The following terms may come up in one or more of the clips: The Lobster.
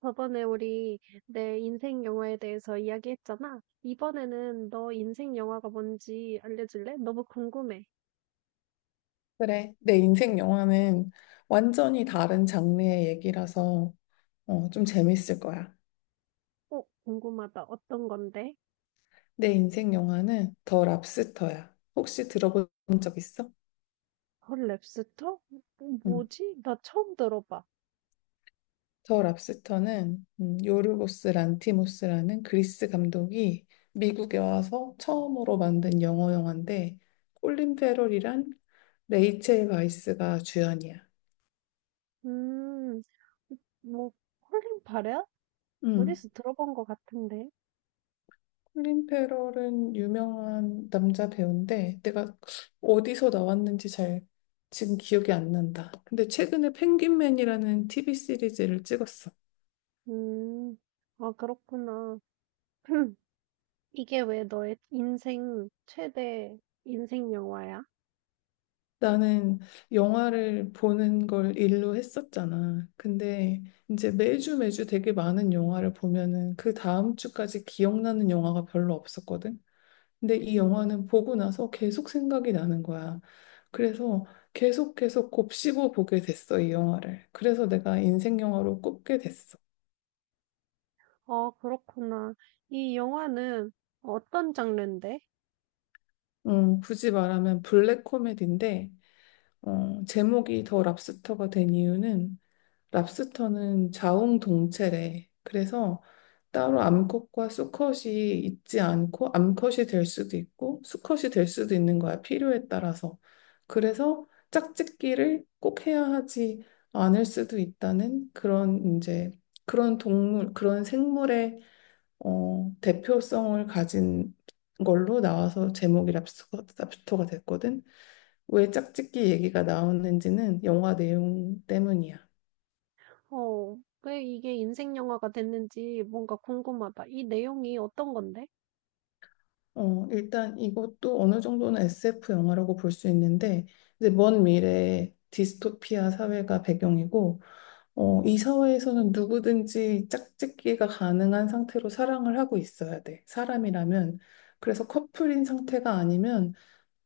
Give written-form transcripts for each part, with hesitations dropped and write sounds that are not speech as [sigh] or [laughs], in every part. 저번에 우리 내 인생 영화에 대해서 이야기했잖아. 이번에는 너 인생 영화가 뭔지 알려줄래? 너무 궁금해. 그래, 내 인생 영화는 완전히 다른 장르의 얘기라서 좀 재밌을 거야. 궁금하다. 어떤 건데? 내 인생 영화는 더 랍스터야. 혹시 들어본 적 있어? 헐, 랩스터? 응. 뭐지? 나 처음 들어봐. 더 랍스터는 요르고스 란티모스라는 그리스 감독이 미국에 와서 처음으로 만든 영어 영화인데 콜린 페럴이랑 레이첼 바이스가 주연이야. 음, 뭐, 콜린 파레야? 음, 어디서 들어본 것 같은데. 클린 페럴은 유명한 남자 배우인데 내가 어디서 나왔는지 잘 지금 기억이 안 난다. 근데 최근에 펭귄맨이라는 TV 시리즈를 찍었어. 음, 그렇구나. [clears throat] 이게 왜 너의 인생 최대 인생 영화야? 나는 영화를 보는 걸 일로 했었잖아. 근데 이제 매주 되게 많은 영화를 보면은 그 다음 주까지 기억나는 영화가 별로 없었거든. 근데 이 영화는 보고 나서 계속 생각이 나는 거야. 그래서 계속 곱씹어 보게 됐어, 이 영화를. 그래서 내가 인생 영화로 꼽게 됐어. 그렇구나. 이 영화는 어떤 장르인데? 굳이 말하면 블랙 코미디인데, 제목이 더 랍스터가 된 이유는 랍스터는 자웅동체래. 그래서 따로 암컷과 수컷이 있지 않고 암컷이 될 수도 있고 수컷이 될 수도 있는 거야. 필요에 따라서. 그래서 짝짓기를 꼭 해야 하지 않을 수도 있다는 그런 이제 그런 동물, 그런 생물의 대표성을 가진 걸로 나와서 제목이 랍스터가 됐거든. 왜 짝짓기 얘기가 나오는지는 영화 내용 때문이야. 어, 왜 이게 인생 영화가 됐는지 뭔가 궁금하다. 이 내용이 어떤 건데? 일단 이것도 어느 정도는 SF 영화라고 볼 수 있는데, 이제 먼 미래에 디스토피아 사회가 배경이고, 이 사회에서는 누구든지 짝짓기가 가능한 상태로 사랑을 하고 있어야 돼. 사람이라면. 그래서 커플인 상태가 아니면,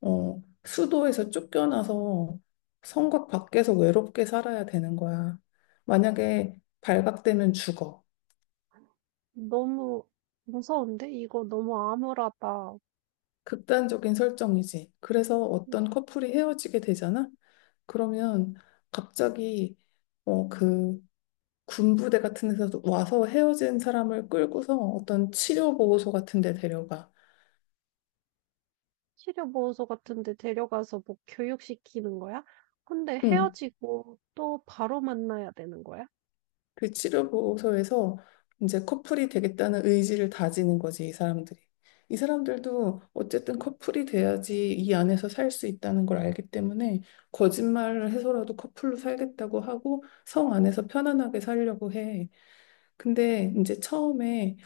수도에서 쫓겨나서 성곽 밖에서 외롭게 살아야 되는 거야. 만약에 발각되면 죽어. 너무 무서운데? 이거 너무 암울하다. 극단적인 설정이지. 그래서 어떤 커플이 헤어지게 되잖아? 그러면 갑자기 어, 그 군부대 같은 데서 와서 헤어진 사람을 끌고서 어떤 치료보호소 같은 데 데려가. 치료보호소 같은 데 데려가서 뭐 교육시키는 거야? 근데 응. 헤어지고 또 바로 만나야 되는 거야? 그 치료보호소에서 이제 커플이 되겠다는 의지를 다지는 거지, 이 사람들이. 이 사람들도 어쨌든 커플이 돼야지 이 안에서 살 수 있다는 걸 알기 때문에 거짓말을 해서라도 커플로 살겠다고 하고 성 안에서 편안하게 살려고 해. 근데 이제 처음에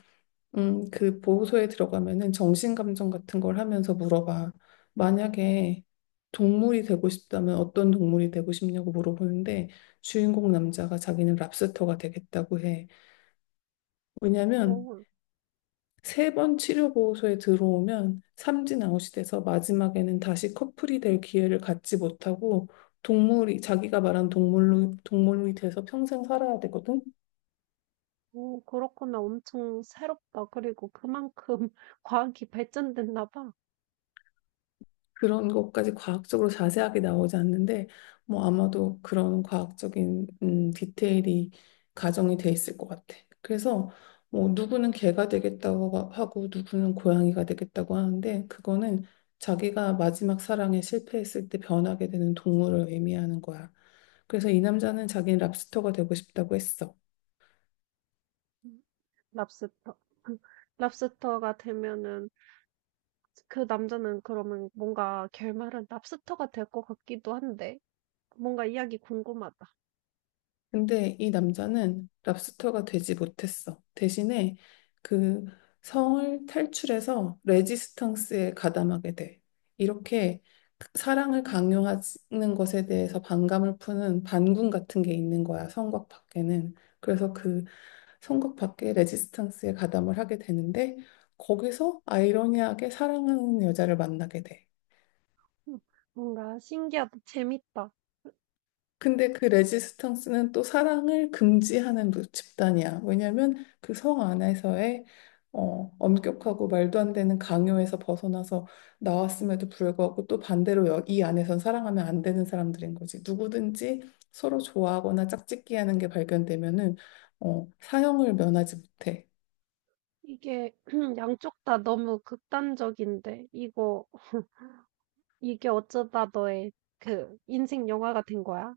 그 보호소에 들어가면은 정신감정 같은 걸 하면서 물어봐. 만약에 동물이 되고 싶다면 어떤 동물이 되고 싶냐고 물어보는데 주인공 남자가 자기는 랍스터가 되겠다고 해. 왜냐면 오, 세 번 치료 보호소에 들어오면 삼진 아웃이 돼서 마지막에는 다시 커플이 될 기회를 갖지 못하고 동물이 자기가 말한 동물로 동물이 돼서 평생 살아야 되거든. 오 그렇구나. 엄청 새롭다. 그리고 그만큼 [laughs] 과학이 발전됐나 봐. 그런 것까지 과학적으로 자세하게 나오지 않는데 뭐 아마도 그런 과학적인 디테일이 가정이 돼 있을 것 같아. 그래서 뭐 누구는 개가 되겠다고 하고 누구는 고양이가 되겠다고 하는데 그거는 자기가 마지막 사랑에 실패했을 때 변하게 되는 동물을 의미하는 거야. 그래서 이 남자는 자기는 랍스터가 되고 싶다고 했어. 음, 랍스터. [laughs] 랍스터가 되면은 그 남자는 그러면 뭔가 결말은 랍스터가 될 것 같기도 한데, 뭔가 이야기 궁금하다. 근데 이 남자는 랍스터가 되지 못했어. 대신에 그 성을 탈출해서 레지스탕스에 가담하게 돼. 이렇게 사랑을 강요하는 것에 대해서 반감을 푸는 반군 같은 게 있는 거야, 성곽 밖에는. 그래서 그 성곽 밖에 레지스탕스에 가담을 하게 되는데 거기서 아이러니하게 사랑하는 여자를 만나게 돼. 음, 뭔가 신기하다, 재밌다. 근데 그 레지스탕스는 또 사랑을 금지하는 집단이야. 왜냐하면 그 성 안에서의 엄격하고 말도 안 되는 강요에서 벗어나서 나왔음에도 불구하고 또 반대로 이 안에선 사랑하면 안 되는 사람들인 거지. 누구든지 서로 좋아하거나 짝짓기하는 게 발견되면은 사형을 면하지 못해. 이게 [clears throat] 양쪽 다 너무 극단적인데, 이거, 이게 어쩌다 너의 그 인생 영화가 된 거야?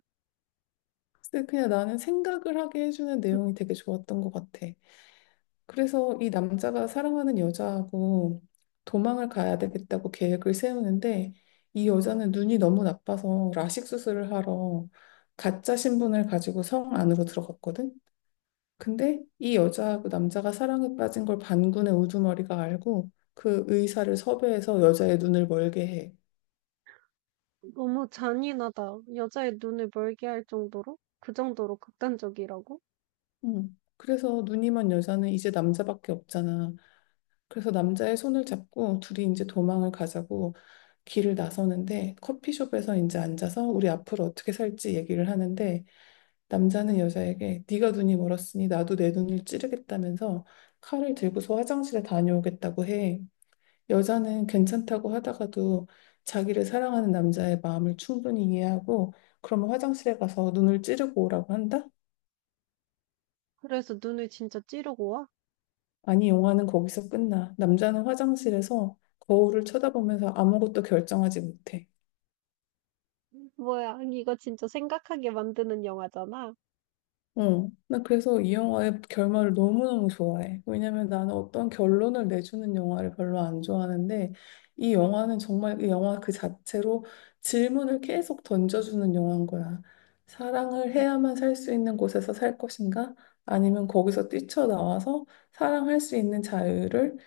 근데 그냥 나는 생각을 하게 해주는 음, 내용이 되게 좋았던 것 같아. 그래서 이 남자가 사랑하는 여자하고 도망을 가야 되겠다고 계획을 세우는데 이 여자는 눈이 너무 나빠서 라식 수술을 하러 가짜 신분을 가지고 성 안으로 들어갔거든. 근데 이 여자하고 남자가 사랑에 빠진 걸 반군의 우두머리가 알고 그 의사를 섭외해서 여자의 눈을 멀게 해. 너무 잔인하다. 여자의 눈을 멀게 할 정도로? 그 정도로 극단적이라고? 음. 그래서 눈이 먼 여자는 이제 남자밖에 없잖아. 그래서 남자의 손을 잡고 둘이 이제 도망을 가자고 길을 나서는데 커피숍에서 이제 앉아서 우리 앞으로 어떻게 살지 얘기를 하는데 남자는 여자에게 네가 눈이 멀었으니 나도 내 눈을 찌르겠다면서 칼을 들고서 화장실에 다녀오겠다고 해. 여자는 괜찮다고 하다가도 자기를 사랑하는 남자의 마음을 충분히 이해하고 그러면 화장실에 가서 눈을 찌르고 오라고 한다? 그래서 눈을 진짜 찌르고 와? 아니, 영화는 거기서 끝나. 남자는 화장실에서 거울을 쳐다보면서 아무것도 결정하지 못해. 뭐야, 아니, 이거 진짜 생각하게 만드는 영화잖아. 나 그래서 이 영화의 결말을 너무너무 좋아해. 왜냐면 나는 어떤 결론을 내주는 영화를 별로 안 좋아하는데, 이 영화는 정말 그 영화 그 자체로 질문을 계속 던져주는 영화인 거야. 사랑을 해야만 살 수 있는 곳에서 살 것인가? 아니면 거기서 뛰쳐나와서 사랑할 수 있는 자유를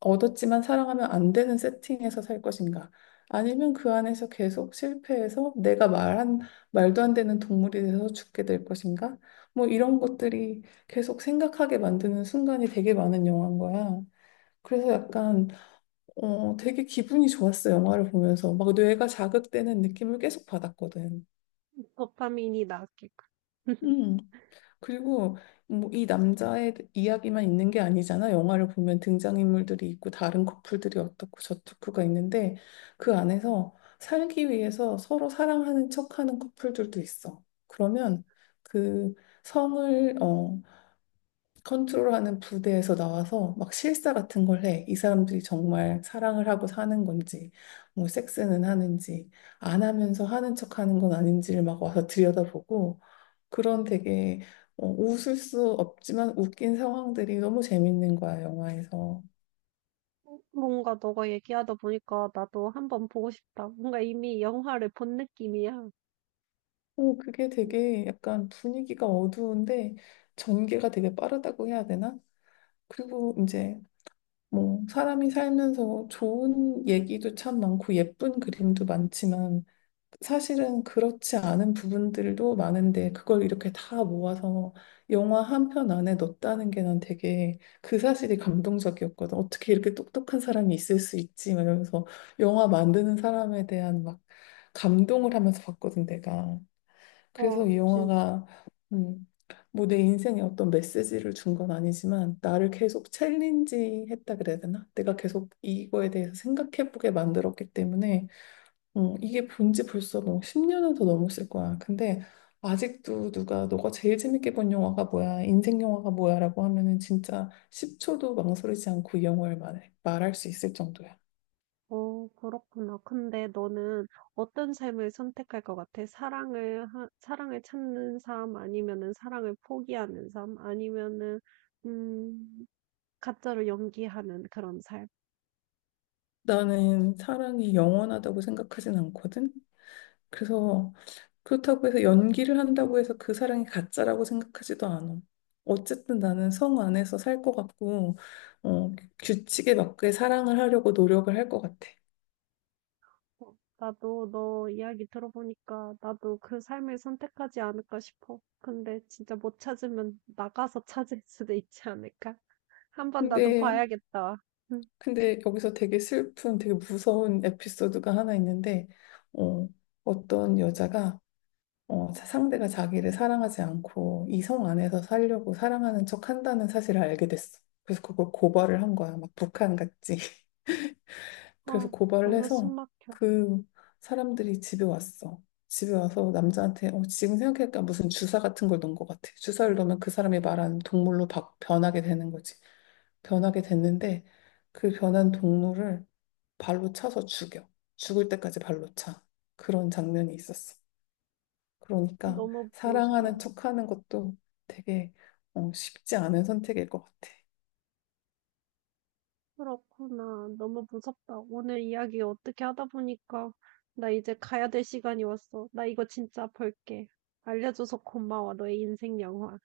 얻었지만 사랑하면 안 되는 세팅에서 살 것인가? 아니면 그 안에서 계속 실패해서 내가 말한, 말도 안 되는 동물이 돼서 죽게 될 것인가? 뭐 이런 것들이 계속 생각하게 만드는 순간이 되게 많은 영화인 거야. 그래서 약간, 되게 기분이 좋았어, 영화를 보면서. 막 뇌가 자극되는 느낌을 계속 받았거든. 도파민이 나왔겠군. [laughs] 음. 그리고 뭐 이 남자의 이야기만 있는 게 아니잖아. 영화를 보면 등장인물들이 있고 다른 커플들이 어떻고 저떻고가 있는데 그 안에서 살기 위해서 서로 사랑하는 척하는 커플들도 있어. 그러면 그 성을 컨트롤하는 부대에서 나와서 막 실사 같은 걸 해. 이 사람들이 정말 사랑을 하고 사는 건지, 뭐 섹스는 하는지, 안 하면서 하는 척하는 건 아닌지를 막 와서 들여다보고. 그런 되게 웃을 수 없지만 웃긴 상황들이 너무 재밌는 거야, 영화에서. 뭔가 너가 얘기하다 보니까 나도 한번 보고 싶다. 뭔가 이미 영화를 본 느낌이야. 오, 그게 음, 되게 약간 분위기가 어두운데 전개가 되게 빠르다고 해야 되나? 그리고 이제 뭐 사람이 살면서 좋은 얘기도 참 많고 예쁜 그림도 많지만 사실은 그렇지 않은 부분들도 많은데 그걸 이렇게 다 모아서 영화 한 편 안에 넣었다는 게 난 되게 그 사실이 감동적이었거든. 어떻게 이렇게 똑똑한 사람이 있을 수 있지? 막 이러면서 영화 만드는 사람에 대한 막 감동을 하면서 봤거든, 내가. 그래서 이 진짜. 영화가 음, 뭐 내 인생에 어떤 메시지를 준 건 아니지만 나를 계속 챌린지 했다 그래야 되나? 내가 계속 이거에 대해서 생각해보게 만들었기 때문에 이게 본지 벌써 뭐 10년은 더 넘었을 거야. 근데 아직도 누가 너가 제일 재밌게 본 영화가 뭐야? 인생 영화가 뭐야? 라고 하면은 진짜 10초도 망설이지 않고 이 영화를 말해, 말할 수 있을 정도야. 어 그렇구나. 근데 너는 어떤 삶을 선택할 것 같아? 사랑을 하, 사랑을 찾는 삶 아니면은 사랑을 포기하는 삶 아니면은 음, 가짜로 연기하는 그런 삶? 나는 사랑이 영원하다고 생각하진 않거든. 그래서 그렇다고 해서 연기를 한다고 해서 그 사랑이 가짜라고 생각하지도 않아. 어쨌든 나는 성 안에서 살 것 같고, 어, 규칙에 맞게 사랑을 하려고 노력을 할 것 같아. 어, 나도 너 이야기 들어보니까 나도 그 삶을 선택하지 않을까 싶어. 근데 진짜 못 찾으면 나가서 찾을 수도 있지 않을까? 한번 나도 근데 봐야겠다. 응. 근데 여기서 되게 슬픈, 되게 무서운 에피소드가 하나 있는데, 어, 어떤 여자가 상대가 자기를 사랑하지 않고 이성 안에서 살려고 사랑하는 척 한다는 사실을 알게 됐어. 그래서 그걸 고발을 한 거야. 막 북한 같이. 그래서 어, 고발을 너무 해서 숨막혀. 그 사람들이 집에 왔어. 집에 와서 남자한테 지금 생각해보니까 무슨 주사 같은 걸 넣은 것 같아. 주사를 넣으면 그 사람이 말하는 동물로 변하게 되는 거지. 변하게 됐는데 그 변한 동물을 발로 차서 죽여. 죽을 때까지 발로 차. 그런 장면이 있었어. 그러니까 너무 사랑하는 무서워. 척하는 것도 되게 쉽지 않은 선택일 것 같아. 그렇구나. 너무 무섭다. 오늘 이야기 어떻게 하다 보니까 나 이제 가야 될 시간이 왔어. 나 이거 진짜 벌게. 알려줘서 고마워. 너의 인생 영화.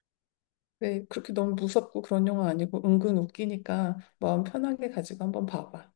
네, 그렇게 너무 무섭고 그런 영화 아니고 은근 웃기니까 마음 편하게 가지고 한번 봐봐.